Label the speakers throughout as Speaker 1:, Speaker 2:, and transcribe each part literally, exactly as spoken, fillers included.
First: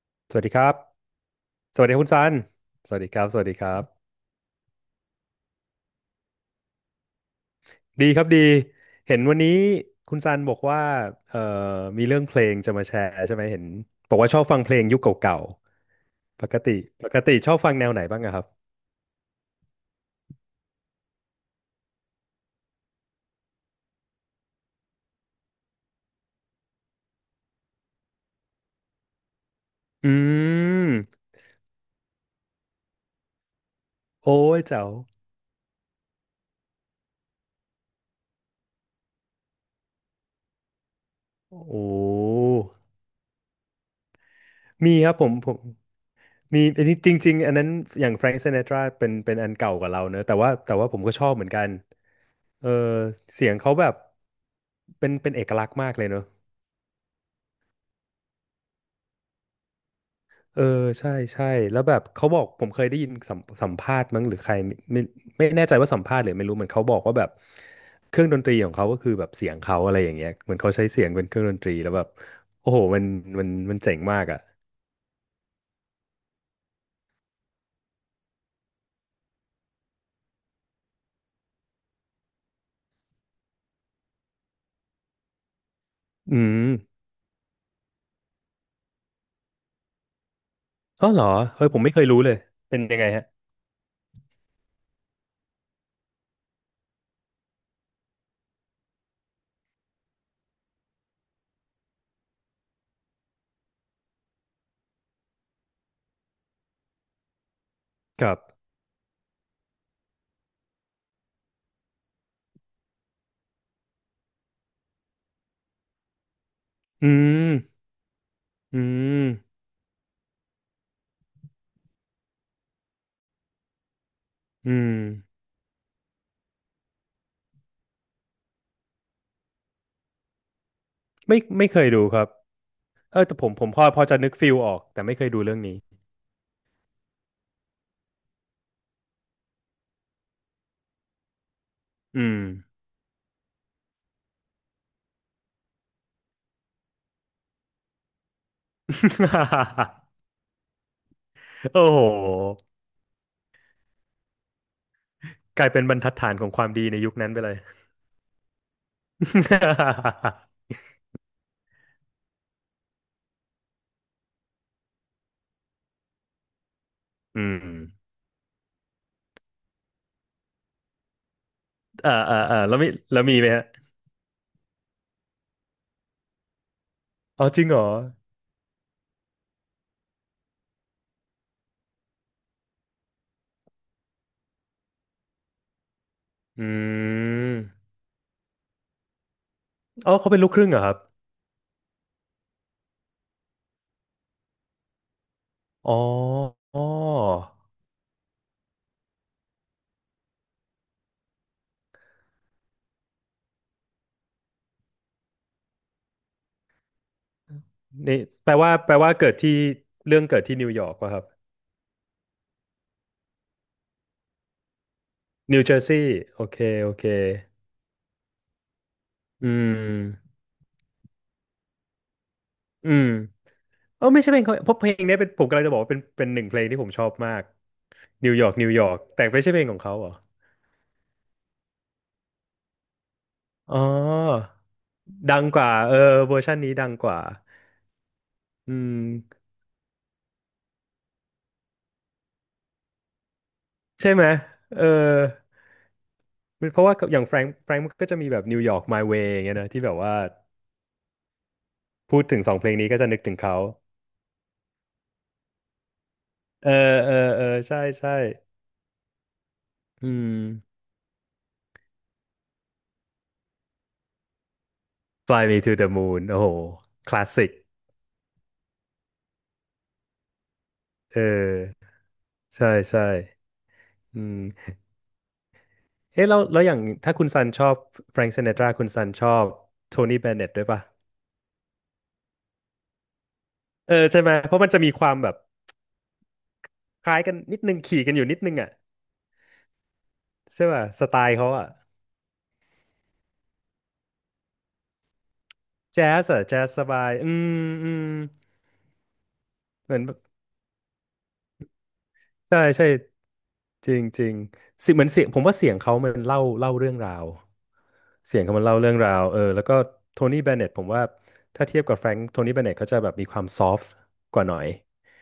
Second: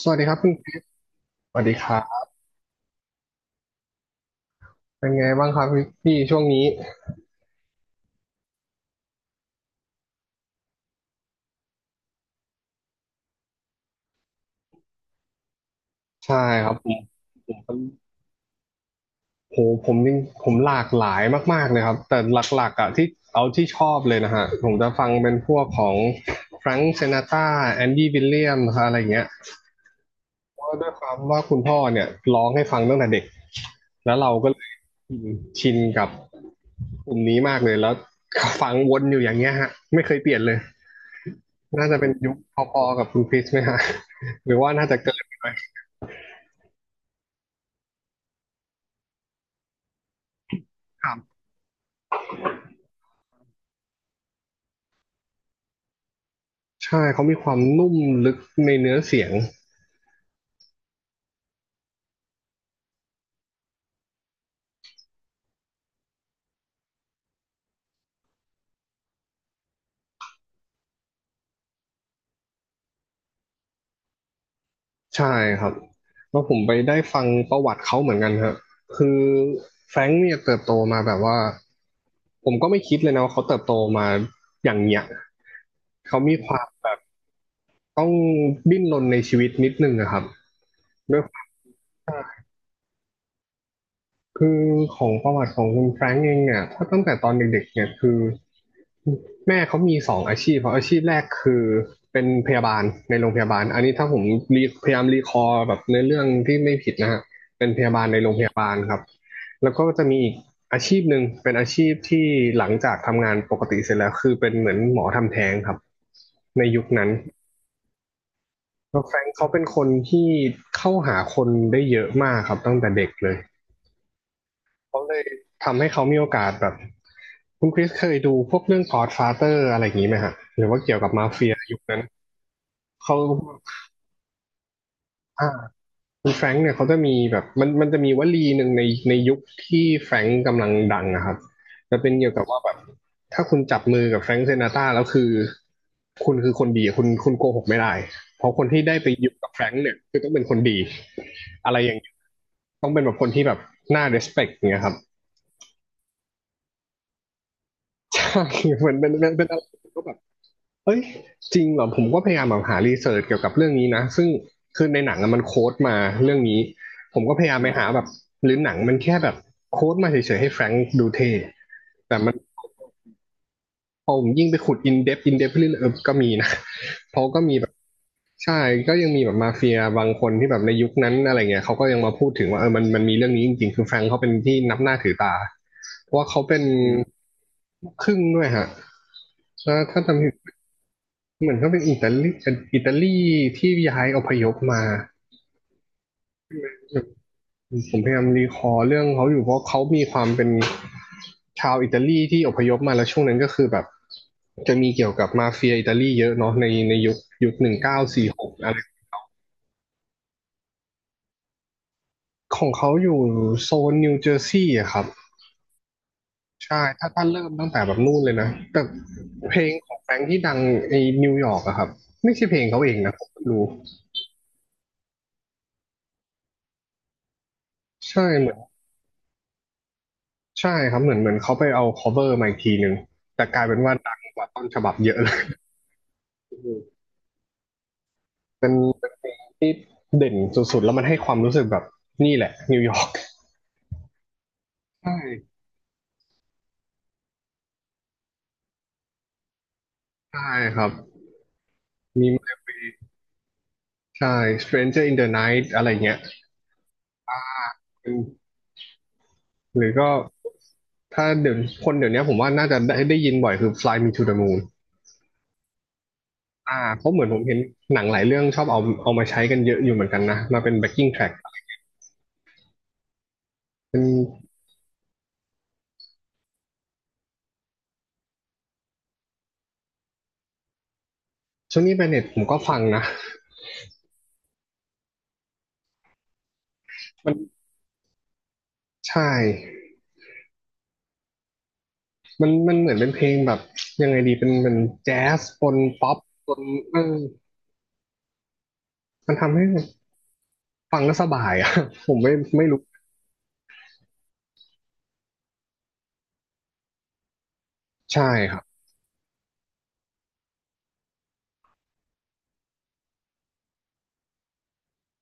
Speaker 1: สวัสดีค
Speaker 2: ส
Speaker 1: รับ
Speaker 2: วัสดี
Speaker 1: พี่
Speaker 2: ครับ
Speaker 1: สวัสดี
Speaker 2: ส
Speaker 1: ค
Speaker 2: วัสดี
Speaker 1: รั
Speaker 2: คุณซั
Speaker 1: บ
Speaker 2: นสวัสดีครับ สวัสดีครับ
Speaker 1: เป็นไงบ้างครับพี่พี่ช่วงนี้
Speaker 2: ดีครับดี เห็นวันนี้คุณซันบอกว่าเอ่อมีเรื่องเพลงจะมาแชร์ใช่ไหมเห็นบอกว่าชอบฟังเพลงยุคเก่า
Speaker 1: ใช่
Speaker 2: ๆปก
Speaker 1: ค
Speaker 2: ติ
Speaker 1: รับผ
Speaker 2: ปกติชอบฟัง
Speaker 1: ม
Speaker 2: แนวไหนบ้างอะครับ
Speaker 1: โหผมจริงผมหลากหลายมากๆเลยครับแต่หลักๆอ่ะที่เอาที่ชอบเลยนะฮะผมจะฟังเป็นพวกของแฟรงค์ซินาตราแอนดี้วิลเลียมนะครับอะไรอย่างเงี้ย
Speaker 2: อื
Speaker 1: เพราะด้ว
Speaker 2: ม
Speaker 1: ยความว่าคุณพ่อเนี่ยร้องให้ฟังตั้งแต่เด็กแล้วเรา
Speaker 2: โอ้
Speaker 1: ก็เล
Speaker 2: ย
Speaker 1: ย
Speaker 2: เจ้า
Speaker 1: ชินกับกลุ่มนี้มากเลยแล้วฟังวนอยู่อย่างเงี้ยฮะไม่เคยเปลี่ยนเลย
Speaker 2: โอ
Speaker 1: น่าจะเป็นยุค
Speaker 2: ้
Speaker 1: พอๆกับคุณคริสไหมฮะหรือว่าน่า
Speaker 2: มี
Speaker 1: จะ
Speaker 2: ครั
Speaker 1: เกิ
Speaker 2: บ
Speaker 1: น
Speaker 2: ผม
Speaker 1: ไป
Speaker 2: ผมมีจริงๆอันนั้นอย่างแฟรง k ์ซิน t ตราเป็นเป็นอันเก่ากว่าเราเนอะแต่ว่าแต่ว่าผมก็ชอบเหมือนกันเออเสียงเขาแบบเป็นเป็นเอกลักษณ์มากเลยเนอะ
Speaker 1: ใช่ เขามีความนุ่มลึกในเนื้อเสียง
Speaker 2: เออใช่ใช่แล้วแบบเขาบอกผมเคยได้ยินสัมสัมภาษณ์มั้งหรือใครไม่ไม่ไม่แน่ใจว่าสัมภาษณ์หรือไม่รู้เหมือนเขาบอกว่าแบบเครื่องดนตรีของเขาก็คือแบบเสียงเขาอะไรอย่างเงี้ยเหมือนเขาใช้เสียงเป็นเครื่องดนตรีแล้วแบบโอ้โหมันมันมันเจ๋งมากอ่ะ
Speaker 1: ใช่ครับแล้วผมไปได้ฟังประวัติเขาเหมือนกันครับคือแฟรงค์เนี่ยเติบโตมาแบบว่าผมก็ไม่คิดเลยนะว่าเขาเติบโตมาอย่างเนี้ยเขามี
Speaker 2: อื
Speaker 1: ความแบบ
Speaker 2: ม
Speaker 1: ต้องดิ้นรนในชีวิตนิดนึงนะครับ
Speaker 2: อ๋อ
Speaker 1: ด้
Speaker 2: เห
Speaker 1: ว
Speaker 2: ร
Speaker 1: ย
Speaker 2: อ
Speaker 1: ความ
Speaker 2: เฮ้ยผมไม่เคยรู้เลยเป็นยังไงฮะ
Speaker 1: คือของประวัติของคุณแฟรงก์เองเนี่ยถ้าตั้งแต่ตอนเด็กๆเนี่ยคือแม่เขามีสองอาชีพเพราะอาชีพแรกคือเป็นพยาบาลในโรงพยาบาลอันนี้ถ้าผมรีพยายามรีคอร์แบบในเรื่องที่ไม่ผิดนะฮะเป็นพยาบาลใน
Speaker 2: ค
Speaker 1: โร
Speaker 2: รั
Speaker 1: งพยา
Speaker 2: บ
Speaker 1: บาลครับแล้วก็จะมีอีกอาชีพหนึ่งเป็นอาชีพที่หลังจากทำงานปกติเสร็จแล้วคือเป็นเหมือนหมอทำแท้งครับในยุคนั้
Speaker 2: อื
Speaker 1: น
Speaker 2: มอื
Speaker 1: แล้วแฟรง
Speaker 2: ม
Speaker 1: ก์เขาเป็นคนที่เข้าหาคนได้เยอะมากครับตั้งแต่เด็กเลย
Speaker 2: อืม
Speaker 1: เขาเลยทำให้เขามีโอกาสแบบคุณคริสเคยดูพวกเรื่อง Godfather อะไรอย่างนี้ไหมฮะหรือว่าเกี่ยวกับมา
Speaker 2: ไม่
Speaker 1: เฟีย
Speaker 2: ไม่
Speaker 1: ยุ
Speaker 2: เค
Speaker 1: ค
Speaker 2: ย
Speaker 1: นั้น
Speaker 2: ดูครับ
Speaker 1: เขา
Speaker 2: เออแต่ผมผมพอพอจะนึกฟิลออกแต่ไม่เคยดู
Speaker 1: อ่า
Speaker 2: เรื่องนี้
Speaker 1: คุณแฟรงค์เนี่ยเขาจะมีแบบมันมันจะมีวลีหนึ่งในในยุคที่แฟรงค์กำลังดังนะครับจะเป็น
Speaker 2: อื
Speaker 1: เกี่ยว
Speaker 2: ม
Speaker 1: กับว่าแบบถ้าคุณจับมือกับแฟรงค์เซนาตราแล้วคือคุณคือคนดีคุณคุณโกหกไม่ได้เพราะคนที่ได้ไปอยู่กับแฟรงค์เนี่ยคือต้องเป็นคนดี อะไร
Speaker 2: โอ้
Speaker 1: อย่าง
Speaker 2: โห
Speaker 1: เงี้ยต้องเป็นแบบคนที่แบบน่า respect อย่างเงี้ยครับ
Speaker 2: กลายเป็นบรรทัดฐานของความดีในยุคนั้นไปเลย
Speaker 1: ใช่ เหมือนเป็นเป็นเป็นอะไรก็แบบ เอ้ยจริงเหรอผมก็พยายามแบบหารีเสิร์ชเกี่ยวกับเรื่องนี้นะซึ่งคือในหนังอะมันโค้ดมาเรื่องนี้ผมก็ พ
Speaker 2: อื
Speaker 1: ยายามไป
Speaker 2: ม
Speaker 1: หาแบบหรือหนังมันแค่แบบโค้ดมาเฉยๆให้แฟรงค์ดูเท่
Speaker 2: อ่า
Speaker 1: แต่มัน
Speaker 2: อ่าอ่าแล้วมีแล้วมีไหมฮะ
Speaker 1: พอผมยิ่งไปขุดอินเดปอินเดปเรื่อยๆเออก็มีนะเพราะก็
Speaker 2: อ๋อ
Speaker 1: มี
Speaker 2: จริ
Speaker 1: แบ
Speaker 2: ง
Speaker 1: บ
Speaker 2: เหรอ
Speaker 1: ใช่ก็ยังมีแบบมาเฟียบางคนที่แบบในยุคนั้นอะไรเงี้ยเขาก็ยังมาพูดถึงว่าเออมันมันมีเรื่องนี้จริงๆคือแฟรงค์เขาเป็นที่นับหน้าถือตาเพราะว่าเขาเป็
Speaker 2: อื
Speaker 1: น
Speaker 2: ม
Speaker 1: ครึ่งด้วยฮะถ้าถ้า
Speaker 2: อ๋อ
Speaker 1: จำ
Speaker 2: เขาเป็นลูกครึ่งเหรอครับ
Speaker 1: เหมือนก็เป็นอิตาลีอิตาลีที่ย้ายอพยพมา
Speaker 2: อ๋ออ๋อ
Speaker 1: ผมพยายามรีคอร์เรื่องเขาอยู่เพราะเขามีความเป็นชาวอิตาลีที่อพยพมาแล้วช่วงนั้นก็คือแบบจะมีเกี่ยวกับมาเฟียอิตาลีเยอะเนาะในในยุคยุคหนึ่งเก้า
Speaker 2: นี่
Speaker 1: สี่ห
Speaker 2: แป
Speaker 1: ก
Speaker 2: ล
Speaker 1: อะ
Speaker 2: ว่า
Speaker 1: ไร
Speaker 2: แปลว่าเกิดที่ เรื่องเกิดที่นิวยอร์กวะครับ
Speaker 1: ของเขาอยู่โซนนิวเจอร์ซีย์อะครับ
Speaker 2: นิวเจอร์ซีย์โอเค
Speaker 1: ใช่
Speaker 2: โอเค
Speaker 1: ถ้าถ้าเริ่มตั้งแต่แบบนู่นเลยนะแต่
Speaker 2: อื
Speaker 1: เพลงของแฟรงค์ที่
Speaker 2: ม
Speaker 1: ดังในนิวยอร์กอะครับไม่ใช่เพลงเขาเอ
Speaker 2: อื
Speaker 1: ง
Speaker 2: ม
Speaker 1: นะผมรู้
Speaker 2: เออไม่ใช่เพลงเขาเพราะเพลงเนี้ยเป็นผมกำลังจะบอกว่าเป็นเป็นหนึ่งเพลงที่ผมชอบมาก
Speaker 1: ใช่
Speaker 2: นิวย
Speaker 1: เห
Speaker 2: อร์
Speaker 1: มื
Speaker 2: ก
Speaker 1: อน
Speaker 2: นิวยอร์กแต่ไม่ใช่เพลงของเขาเหรอ
Speaker 1: ใช่ครับเหมือนเหมือนเขาไปเอา cover มาอีกทีหนึ่งแต่กลายเป็
Speaker 2: อ๋อ
Speaker 1: นว่าดังกว่าต้นฉบับเยอะเลย
Speaker 2: ดังกว่าเออเวอร์ชันนี้ดังกว่า
Speaker 1: เป็
Speaker 2: อื
Speaker 1: นเป็นเพลง
Speaker 2: ม
Speaker 1: ที่เด่นสุดๆแล้วมันให้ความรู้สึกแบบนี่แหละนิวยอร์ก
Speaker 2: ใช่ไหมเออ
Speaker 1: ใช่
Speaker 2: มันเพราะว่าอย่างแฟรงค์แฟรงค์ก็จะมีแบบนิวยอร์ก My Way อย่างเงี้ยนะที่แบบว่า
Speaker 1: ใช่ครับ
Speaker 2: พูด
Speaker 1: มี
Speaker 2: ถึงส
Speaker 1: My
Speaker 2: องเพลง
Speaker 1: Way
Speaker 2: นี้ก็จะนึกถึงเขา
Speaker 1: ใช่ Stranger in the Night อะไรเงี้ย
Speaker 2: เออ เออเออใช่
Speaker 1: เป็
Speaker 2: ใช่
Speaker 1: หรือ
Speaker 2: อื
Speaker 1: ก็
Speaker 2: ม
Speaker 1: ถ้าเดี๋ยวคนเดี๋ยวนี้ผมว่าน่าจะได้ได้ยินบ่อยคือ Fly Me to the Moon
Speaker 2: Fly Me to the Moon โอ้โห
Speaker 1: อ่าเพ
Speaker 2: ค
Speaker 1: ราะเหมื
Speaker 2: ลา
Speaker 1: อน
Speaker 2: ส
Speaker 1: ผม
Speaker 2: สิก
Speaker 1: เห็นหนังหลายเรื่องชอบเอาเอามาใช้กันเยอะอยู่เหมือนกันนะมาเป็น backing
Speaker 2: เอ
Speaker 1: track
Speaker 2: อ ใช่ใช่
Speaker 1: เป็น
Speaker 2: อืมเอ๊ะแล้วแล้วอย่างถ้าคุณซันชอบแฟรง k ์ซิน t ตราคุณซันชอบโทนี่เบนเน็ตด้วยป่ะ
Speaker 1: ช่วงนี้แบนเน็ตผมก็ฟังนะ
Speaker 2: เออใช่ไหม เพราะมันจะมีความแบบคล้าย
Speaker 1: มั
Speaker 2: กั
Speaker 1: น
Speaker 2: นนิดนึงขี่กันอยู่นิดนึงอ่ะ
Speaker 1: ใช่
Speaker 2: ใช่ป่ะสไตล์เขาอะ
Speaker 1: มันมันเหมือนเป็นเพลงแบบยังไงดีเป็นเป็นแจ๊สปน
Speaker 2: แจ๊
Speaker 1: ป๊อป
Speaker 2: สอะ
Speaker 1: ป
Speaker 2: แจ๊
Speaker 1: น
Speaker 2: สส
Speaker 1: เอ
Speaker 2: บาย
Speaker 1: อ
Speaker 2: อืมอืม
Speaker 1: มันทำให้
Speaker 2: เหมือนแบบ
Speaker 1: ฟังแล้วสบายอ่ะ ผมไม่
Speaker 2: ใช่
Speaker 1: ไม่รู้
Speaker 2: ใช่จริงจริงเสิเหมือนเสียงผมว่าเสียงเขามันเล่าเล่าเรื่องราว
Speaker 1: ใช่
Speaker 2: เสียง
Speaker 1: ค
Speaker 2: เขา
Speaker 1: รั
Speaker 2: มั
Speaker 1: บ
Speaker 2: นเล่าเรื่องราวเออแล้วก็โทนี่เบนเน็ตผมว่าถ้าเทียบกับแฟรงค์โทนี่เบนเน็ตเขาจะแบบมีความซอฟต์กว่าหน่อย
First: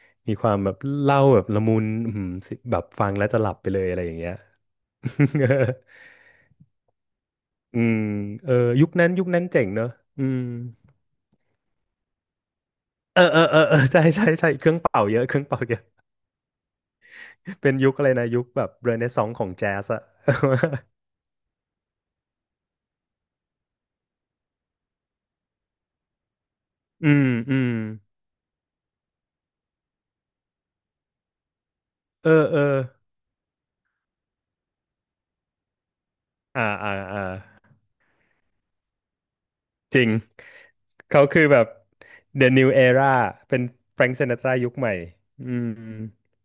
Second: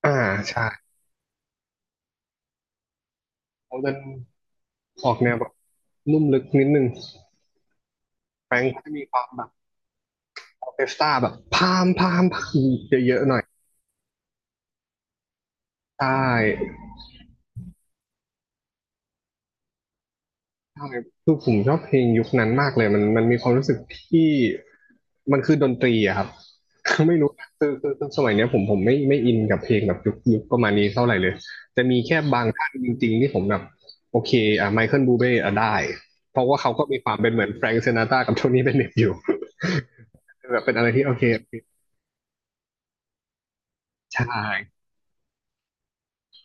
Speaker 1: อ่า
Speaker 2: มีความ
Speaker 1: ใช่
Speaker 2: แบบเล่าแบบละมุนอืมแบบฟังแล้วจะหลับไป
Speaker 1: เขา
Speaker 2: เลย
Speaker 1: จะ
Speaker 2: อะไรอย่างเงี้ย
Speaker 1: ออกแนวแบบลุ่มลึกนิดนึง
Speaker 2: อืมเอ
Speaker 1: แฟ
Speaker 2: อ
Speaker 1: รงค์ก็
Speaker 2: ยุ
Speaker 1: จะ
Speaker 2: ค
Speaker 1: มี
Speaker 2: นั้น
Speaker 1: ควา
Speaker 2: ยุค
Speaker 1: มแบ
Speaker 2: นั้น
Speaker 1: บ
Speaker 2: เจ๋งเนอะอืม
Speaker 1: ออร์เคสตราแบบพามพามพามเย
Speaker 2: เอ
Speaker 1: อะ
Speaker 2: อ
Speaker 1: ๆหน่
Speaker 2: เอ
Speaker 1: อย
Speaker 2: อเออเออใช่ใช่ใช่เครื่องเป่าเยอะเครื่องเป่าเยอะ
Speaker 1: ใช่
Speaker 2: เป็นยุคอะไรนะยุคแบบเรเนซองส์ของแจ๊สอะ
Speaker 1: ใช่ คือผมชอบเพลงยุคนั้นมากเลยมันมันมีความรู้สึกที่มันคือดนตรีอะครับ
Speaker 2: อื
Speaker 1: ไม่
Speaker 2: ม
Speaker 1: รู้นะ
Speaker 2: อื
Speaker 1: คื
Speaker 2: ม
Speaker 1: อคือคือสมัยเนี้ยผมผมไม่ไม่อินกับเพลงแบบยุคยุคประมาณนี้เท่าไหร่เลยจะมีแค่
Speaker 2: เอ
Speaker 1: บา
Speaker 2: อ
Speaker 1: ง
Speaker 2: เออ
Speaker 1: ท่านจริงๆที่ผมแบบโอเคอ่ะไมเคิลบูเบ้อ่ะได้เพราะว่า
Speaker 2: อ่า
Speaker 1: เขาก็
Speaker 2: อ่า
Speaker 1: มีความ
Speaker 2: อ่า
Speaker 1: เป็นเหมือนแฟรงก์ซินาตรากับโทนี่เบนเน็ตอยู่
Speaker 2: จริง
Speaker 1: แบบเป็นอะไรที่โอ
Speaker 2: เขา
Speaker 1: เค
Speaker 2: คื
Speaker 1: โอ
Speaker 2: อ
Speaker 1: เค
Speaker 2: แบบ The New Era เป็นแฟรง k ์
Speaker 1: ใช่
Speaker 2: ซินาตรายุคใหม่อืม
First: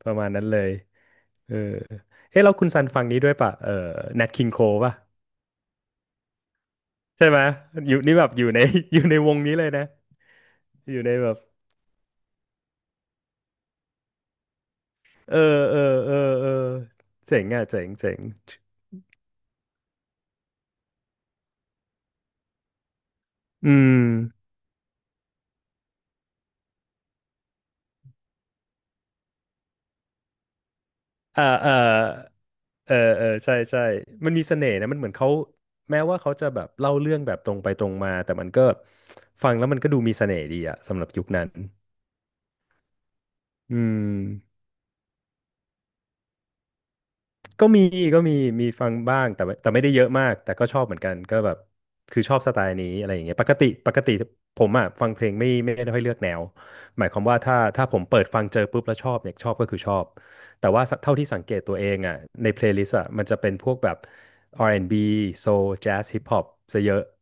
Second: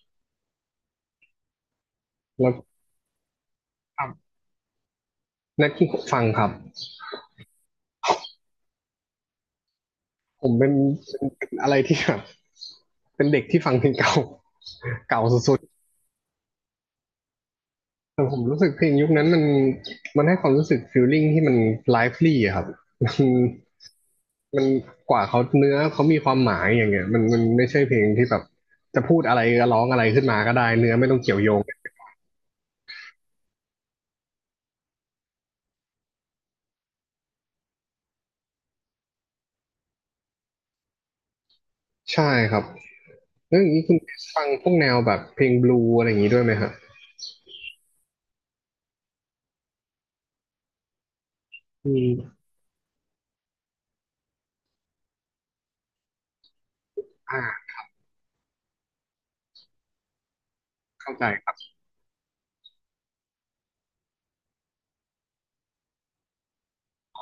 Speaker 2: ประมาณนั้นเลยเออเฮ้
Speaker 1: แล้
Speaker 2: แล้
Speaker 1: ว
Speaker 2: วคุณซันฟังนี้ด้วยป่ะเออ
Speaker 1: ครับ
Speaker 2: Nat King Cole ป่ะ
Speaker 1: นักฟังครับ
Speaker 2: ใช่ไหมอยู่นี่แบบอยู่ใน อยู่ในวงนี้เลยนะ
Speaker 1: ผมเป็น
Speaker 2: อยู่ใน
Speaker 1: เป็น
Speaker 2: แบบ
Speaker 1: เป็นอะไรที่แบบเป็นเด็กที่ฟังเพลงเก่าเก่า
Speaker 2: เออ
Speaker 1: สุด
Speaker 2: เออเออเออเจ๋งอ่ะเจ๋งเจ๋ง
Speaker 1: แต่ผมรู้สึกเพลงยุคนั้นมันมันให้ความรู้สึกฟีลลิ่งที่มันไลฟ์ลี่อะครับ
Speaker 2: อืม
Speaker 1: มันมันกว่าเขาเนื้อเขามีความหมายอย่างเงี้ยมันมันไม่ใช่เพลงที่แบบจะพูดอะไรก็ร้องอะไรขึ้นมาก็ได้เนื้อไม่ต้องเกี่ยว
Speaker 2: อ่า
Speaker 1: โยง
Speaker 2: อ่าเออเออใช่ใช่มันมีเสน่ห์นะมันเหมือนเขาแม้ว่าเขาจะแบบเล่าเรื่องแบบตรงไปตรงมาแต่มันก็ฟังแล้วมันก็ดูมีเสน่ห์ดีอะสำหรับยุคนั้น
Speaker 1: ใช่ครับเลอง
Speaker 2: อื
Speaker 1: นี้คุณ
Speaker 2: ม
Speaker 1: ฟังพวกแนวแบบเพลงบลูอะไรอย่างนี้ด้วยไหมครับ
Speaker 2: ก็มีก็มีมีฟังบ้างแต่ว่าแต่ไม่ได้เยอะมากแต่ก็ชอบเหมือนกันก็แบบ
Speaker 1: อื
Speaker 2: คือชอ
Speaker 1: ม
Speaker 2: บสไตล์นี้อะไรอย่างเงี้ยปกติปกติผมอ่ะฟังเพลงไม่ไม่ได้ค่อยเลือกแนวหมายความว่าถ้า
Speaker 1: อ่า
Speaker 2: ถ้าผมเปิดฟังเจอปุ๊บแล้วชอบเนี่ยชอบก็คือชอบแต่ว่า
Speaker 1: เข้า
Speaker 2: เท่า
Speaker 1: ใจ
Speaker 2: ที่สัง
Speaker 1: ค
Speaker 2: เก
Speaker 1: รับ
Speaker 2: ตตัวเองอ่ะในเพลย์ลิสต์อ่ะมันจะเป็นพวกแบบ อาร์ แอนด์ บี Soul Jazz Hip Hop ซะเยอะ
Speaker 1: อ๋อ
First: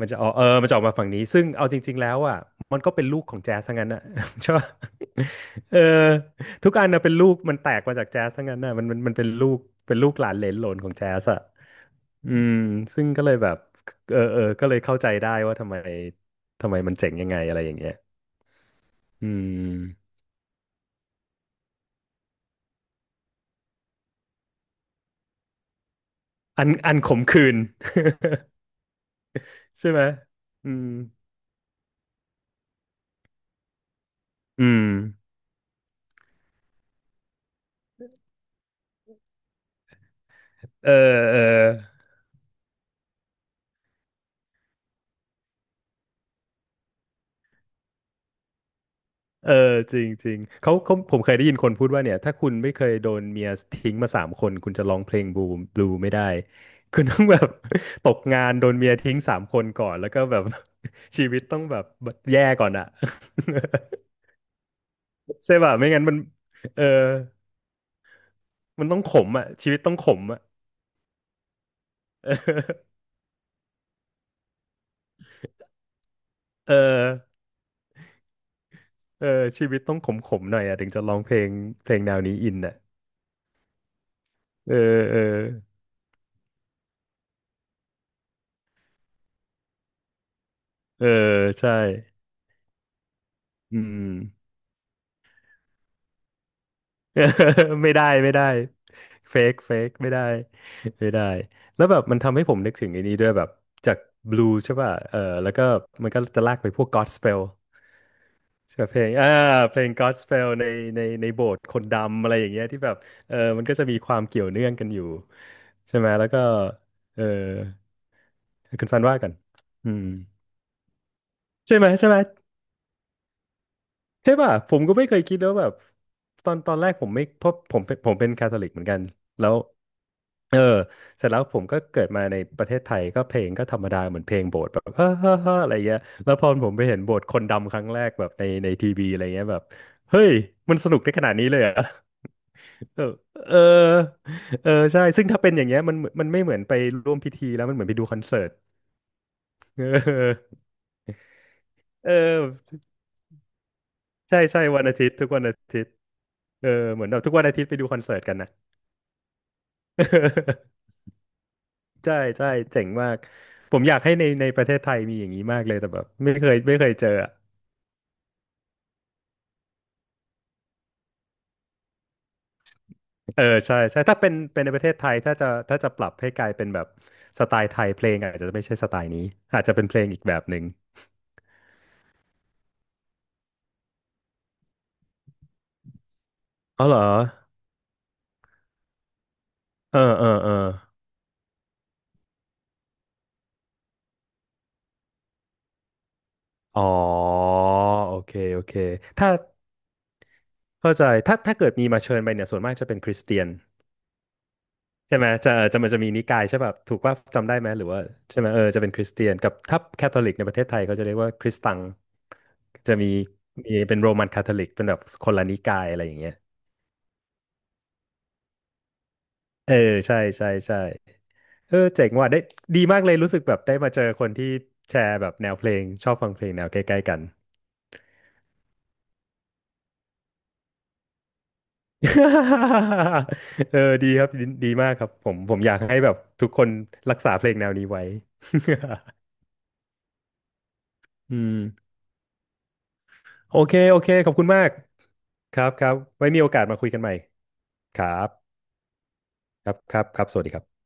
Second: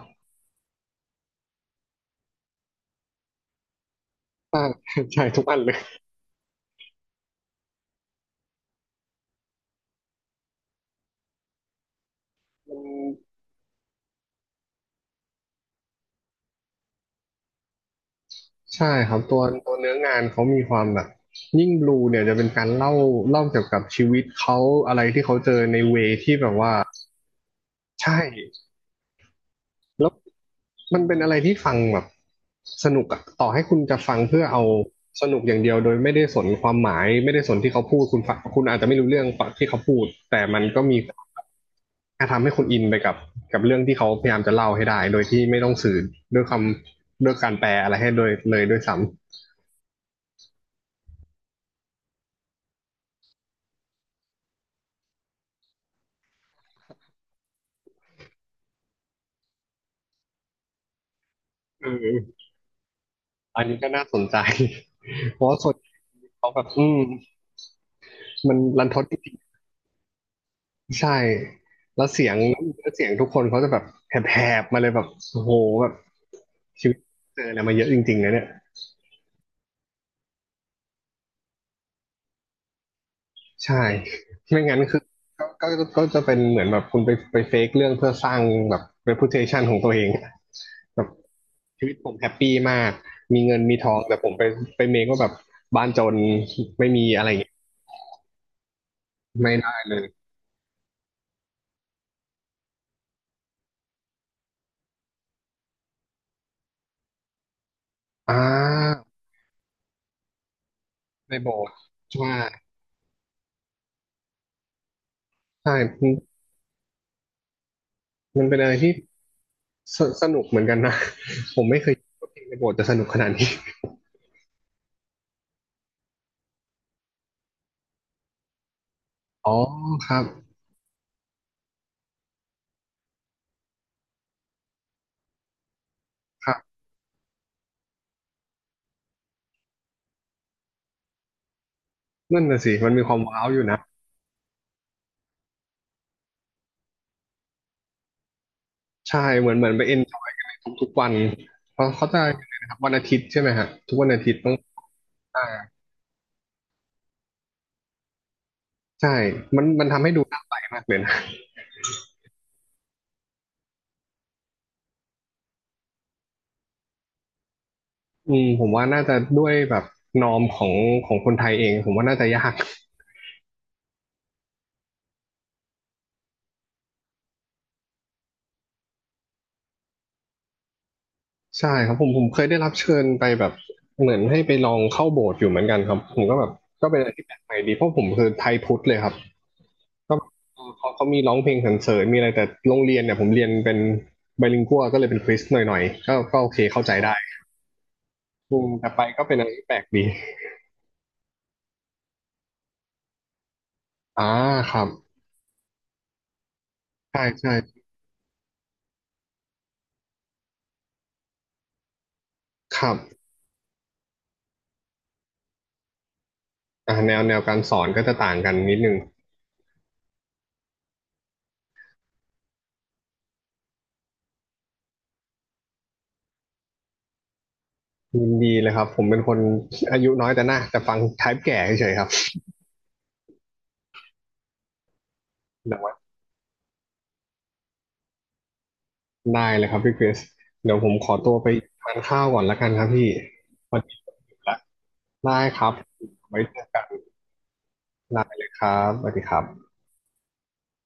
Speaker 2: มันจะออ กเออมันจะออกมาฝั่งนี้ซึ่งเอาจริงๆแล้วอ่ะมันก็เป็นลูกของแจ๊สทั้งนั้นอ่ะ ใช่ปะ
Speaker 1: เข้าใจทุกอันเล
Speaker 2: เอ
Speaker 1: ย
Speaker 2: อ ทุกอันนะเป็นลูกมันแตกมาจากแจ๊สทั้งนั้นนะมันมันมันเป็นลูกเป็นลูกหลานเหลนโหลนของแจ๊สอะอืมซึ่งก็เลยแบบเออเออก็เลยเข้าใจได้ว่าทำไมทำไมมันเจ๋งยังไงอะไรอย่างเงี้ย
Speaker 1: ใช่ครับ
Speaker 2: อื
Speaker 1: ตัวตัวเนื้อ
Speaker 2: ม
Speaker 1: งานเขามีความแบบยิ่งบลูเนี่ยจะเป็นการเล่าเล่าเกี่ยวกับชีวิตเขาอะไรที่เขาเจอในเวที่แบบ
Speaker 2: อัน
Speaker 1: ว่า
Speaker 2: อันขมขื่น
Speaker 1: ใช่
Speaker 2: ใช่ไหม
Speaker 1: แล้ว
Speaker 2: อืม
Speaker 1: มันเป็นอะไรที่ฟังแบบสนุกอะต่อให้คุณจะฟังเพื่อเอา
Speaker 2: อืม
Speaker 1: สนุกอย่างเดียวโดยไม่ได้สนความหมายไม่ได้สนที่เขาพูดคุณฟังคุณอาจจะไม่รู้เรื่องที่เขาพูดแต่มันก็
Speaker 2: เอ
Speaker 1: มี
Speaker 2: อเออ
Speaker 1: การทำให้คุณอินไปกับกับเรื่องที่เขาพยายามจะเล่าให้ได้โดยที่ไม่ต้องสื่อด้วยคำด้วยการแปลอะไรให้โดยเลยด้วยซ้
Speaker 2: เออจริงจริงเขาเขาผมเคยได้ยินคนพูดว่าเนี่ยถ้าคุณไม่เคยโดนเมียทิ้งมาสามคนคุณจะร้องเพลงบลูบลูไม่ได้คุณต้องแบบ ตกงานโดนเมียทิ้งสามคนก่อนแล้วก็แบบ ชีวิตต้องแบ
Speaker 1: ำ
Speaker 2: บ
Speaker 1: เอ
Speaker 2: แย่
Speaker 1: อ
Speaker 2: ก่อนอะ
Speaker 1: อันนี้ก็น่าสนใจ เพ ราะ
Speaker 2: ใช่
Speaker 1: ว่าส่ว
Speaker 2: ป่ะ
Speaker 1: น
Speaker 2: ไม่งั้นมัน
Speaker 1: เขาแบบ
Speaker 2: เออ
Speaker 1: อืมมันรั
Speaker 2: มัน
Speaker 1: นท
Speaker 2: ต้อง
Speaker 1: ด
Speaker 2: ข
Speaker 1: จ
Speaker 2: ม
Speaker 1: ริง
Speaker 2: อะชีวิตต้องขมอะ
Speaker 1: ๆใช่แล้วเสียงแล้วเสีย งทุกคนเขาจะแบบแหบๆมาเลยแบบโอ้โหแบบ
Speaker 2: เออ
Speaker 1: ชีวิตเจออะไรมาเยอะจริงๆนะเนี่ย
Speaker 2: เออเออชีวิตต้องขมขมหน่อยอะถึงจะร้องเพลงเพลงแนวนี้อินอะ
Speaker 1: ใช่ไม่
Speaker 2: เออ
Speaker 1: งั้นคือ
Speaker 2: เออ
Speaker 1: ก็ก็ก็จะเป็นเหมือนแบบคุณไปไปเฟกเรื่องเพื่อสร้างแบบ reputation ของตัวเองแบ
Speaker 2: เออ
Speaker 1: บ
Speaker 2: ใช่
Speaker 1: ชีวิตผมแฮปปี้มากมีเงินมี
Speaker 2: อื
Speaker 1: ทอง
Speaker 2: ม
Speaker 1: แต่ผมไปไปเมคว่าแบบบ้านจนไม่มีอะไรอย่างเงี้ย
Speaker 2: ไม่ได้ไม่ได้เฟ
Speaker 1: ไม่
Speaker 2: ก
Speaker 1: ได้
Speaker 2: เฟก
Speaker 1: เลย
Speaker 2: ไม่ได้ไม่ได้แล้วแบบมันทำให้ผมนึกถึงไอ้นี้ด้วยแบบจากบลูใช่ป่ะเออแล้วก็มันก็จะลากไปพวก Godspell
Speaker 1: อ่
Speaker 2: ใช่ปะเพ
Speaker 1: า
Speaker 2: ลงอ่าเพลง Godspell ในในใน
Speaker 1: ใน
Speaker 2: โบ
Speaker 1: โบ
Speaker 2: สถ์
Speaker 1: ส
Speaker 2: ค
Speaker 1: ถ์
Speaker 2: นดำอะ
Speaker 1: ใช่
Speaker 2: ไรอย่างเงี้ยที่แบบเออมันก็จะมีความเกี่ยวเนื่องกันอยู่
Speaker 1: ใช่
Speaker 2: ใช่ไห
Speaker 1: มั
Speaker 2: มแล้ว
Speaker 1: น
Speaker 2: ก็เออ
Speaker 1: มันเป็นอะไร
Speaker 2: คุณ
Speaker 1: ที่
Speaker 2: ซันว่ากันอื
Speaker 1: ส
Speaker 2: ม
Speaker 1: สนุกเหมือนกันนะ ผม
Speaker 2: ใช่
Speaker 1: ไม่
Speaker 2: ไห
Speaker 1: เค
Speaker 2: ม
Speaker 1: ย
Speaker 2: ใช่
Speaker 1: คิด
Speaker 2: ไหม
Speaker 1: ว่าเพลงในโบสถ์จะสนุกขนาดนี้
Speaker 2: ใช่ป่ะผมก็ไม่เคยคิดแล้วาแบบตอนตอนแรกผมไม่เพราะผมเป็นผมเป็นคาทอลิกเหมือนกัน แล้
Speaker 1: อ๋
Speaker 2: ว
Speaker 1: อครับ
Speaker 2: เออเสร็จแล้วผมก็เกิดมาในประเทศไทยก็เพลงก็ธรรมดาเหมือนเพลงโบสถ์แบบ เฮ้อเฮ้อเฮ้ออะไรเงี้ยแล้วพ
Speaker 1: ค
Speaker 2: อ
Speaker 1: รั
Speaker 2: ผ
Speaker 1: บ
Speaker 2: มไปเห็นโบสถ์คนดำครั้งแรกแบบในในทีวีอะไรเงี้ยแบบเฮ้ยมันสนุกได้ขนาดนี้เลยเหรอ่ะ
Speaker 1: นั่นน่ะสิมัน
Speaker 2: เอ
Speaker 1: มี
Speaker 2: อ
Speaker 1: ความว้า ว
Speaker 2: เอ
Speaker 1: อ
Speaker 2: อ
Speaker 1: ยู่นะ
Speaker 2: เออใช่ซึ่งถ้าเป็นอย่างเงี้ยมันมันไม่เหมือนไปร่วมพิธีแล้วมันเหมือนไปดูคอนเสิร์ต
Speaker 1: ใช่เหมือนเหมือน ไป
Speaker 2: เ
Speaker 1: เอนจอยกัน
Speaker 2: อ
Speaker 1: ใน
Speaker 2: อ
Speaker 1: ทุกๆวันเพราะเขา
Speaker 2: เอ
Speaker 1: จะ
Speaker 2: อ
Speaker 1: นะครับวันอาทิตย์ใช่ไหมฮะทุกวันอาทิต
Speaker 2: ใช่
Speaker 1: ย์ต้อง
Speaker 2: ใช่วันอาทิตย์ทุกวั
Speaker 1: อ่า
Speaker 2: นอาทิตย์เออเหมือนเราทุกวันอาทิตย์ไปดูคอนเสิร์ตกันนะ
Speaker 1: ใช่มันมันทำให้ดูน่าไปมากเลยนะ
Speaker 2: ใช่ใช่เจ๋งมากผมอยากให้ในในประเทศไทยมีอย่างนี้มากเลยแต่แบบไม่เคยไม่เคยเจออะ
Speaker 1: อืมผมว่าน่าจะด้วยแบบนอมของของคนไทยเองผมว่าน่าจะยาก
Speaker 2: เออใช่ใช่ถ้าเป็นเป็นในประเทศไทยถ้าจะถ้าจะปรับให้กลายเป็นแบบสไตล์ไทยเพลงอาจจะไม่ใช่สไตล์นี้อาจจะเป็นเพลงอีกแบบหนึ่ง
Speaker 1: ใช่ครับผมผมเคยได้รับเชิญไปแบบเหมือนให้ไปลองเข้าโบสถ์อยู่เหมือนกันครับผมก็แบบ
Speaker 2: อ๋อ
Speaker 1: ก็
Speaker 2: เหร
Speaker 1: เป็น
Speaker 2: อ
Speaker 1: อะไรที่แปลกใหม่ดีเพราะผมคือไทยพุทธเลยครับ
Speaker 2: เออ
Speaker 1: ก็
Speaker 2: เออเออ
Speaker 1: เออเขาเขามีร้องเพลงสรรเสริญมีอะไรแต่โรงเรียนเนี่ยผมเรียนเป็นไบลิงกัวก็เลยเป็นคริสหน่อยๆก็ก็โอเค
Speaker 2: อ๋อ
Speaker 1: เข้าใจได้
Speaker 2: โอเค
Speaker 1: อื
Speaker 2: โอ
Speaker 1: ม
Speaker 2: เค
Speaker 1: แต่ไปก็
Speaker 2: ถ้า
Speaker 1: เป็นอะไรที่แปลกดี
Speaker 2: เข้าใจถ้าถ้าเกิดมีมาเชิญไปเนี่ยส่วนมากจะเป็นคริสเตียน
Speaker 1: อ่าครับ
Speaker 2: ใช่ไหมจะเออจะมันจะมีนิกายใช่ป่ะถูกว่า
Speaker 1: ใช่
Speaker 2: จำ
Speaker 1: ใช่
Speaker 2: ได้ไหมหรือว่าใช่ไหมเออจะเป็นคริสเตียนกับถ้าแคทอลิกในประเทศไทยเขาจะเรียกว่าคริสตัง
Speaker 1: ครั
Speaker 2: จะ
Speaker 1: บ
Speaker 2: มีมีเป็นโรมันคาทอลิกเป็นแบบคนละนิกายอะไรอย่างเงี้ย
Speaker 1: อ่าแนวแนวการสอนก็จะต่างกันนิดนึง
Speaker 2: เออใช่ใช่ใช่เออเจ๋งว่ะได้ดีมากเลยรู้สึกแบบได้มาเจอคนที่แชร์แบบแนวเพลงชอบฟังเพลงแนวใกล้ๆกัน
Speaker 1: ยินดีเลยครับผมเป็นคนอายุน้อยแต่หน้าแต่ฟังไทป์แก่เฉยๆครับ
Speaker 2: เออดีครับดีดีมากครับผมผมอยา
Speaker 1: แต่
Speaker 2: ก
Speaker 1: ว่า
Speaker 2: ให้แบบทุกคนรักษาเพลงแนวนี้ไว้
Speaker 1: ได้เลยครับพี่คริสเดี๋ยวผมขอตัว
Speaker 2: อื
Speaker 1: ไป
Speaker 2: ม
Speaker 1: ทานข้าวก่อนละกันครับพี่
Speaker 2: โอเค
Speaker 1: วันนี้
Speaker 2: โอ
Speaker 1: ผ
Speaker 2: เค
Speaker 1: ม
Speaker 2: ขอ
Speaker 1: หิ
Speaker 2: บ
Speaker 1: ว
Speaker 2: คุณ
Speaker 1: ละ
Speaker 2: มาก
Speaker 1: ได้
Speaker 2: ค
Speaker 1: ค
Speaker 2: รั
Speaker 1: รั
Speaker 2: บ
Speaker 1: บ
Speaker 2: ครับไว้มี
Speaker 1: ไว้
Speaker 2: โอ
Speaker 1: เจ
Speaker 2: กา
Speaker 1: อ
Speaker 2: สมา
Speaker 1: กั
Speaker 2: คุยกันให
Speaker 1: น
Speaker 2: ม่ ครั
Speaker 1: ได้เลย
Speaker 2: บ
Speaker 1: ครับสวัสดีครั
Speaker 2: ค
Speaker 1: บ
Speaker 2: รับครับครับสวัสดีครับ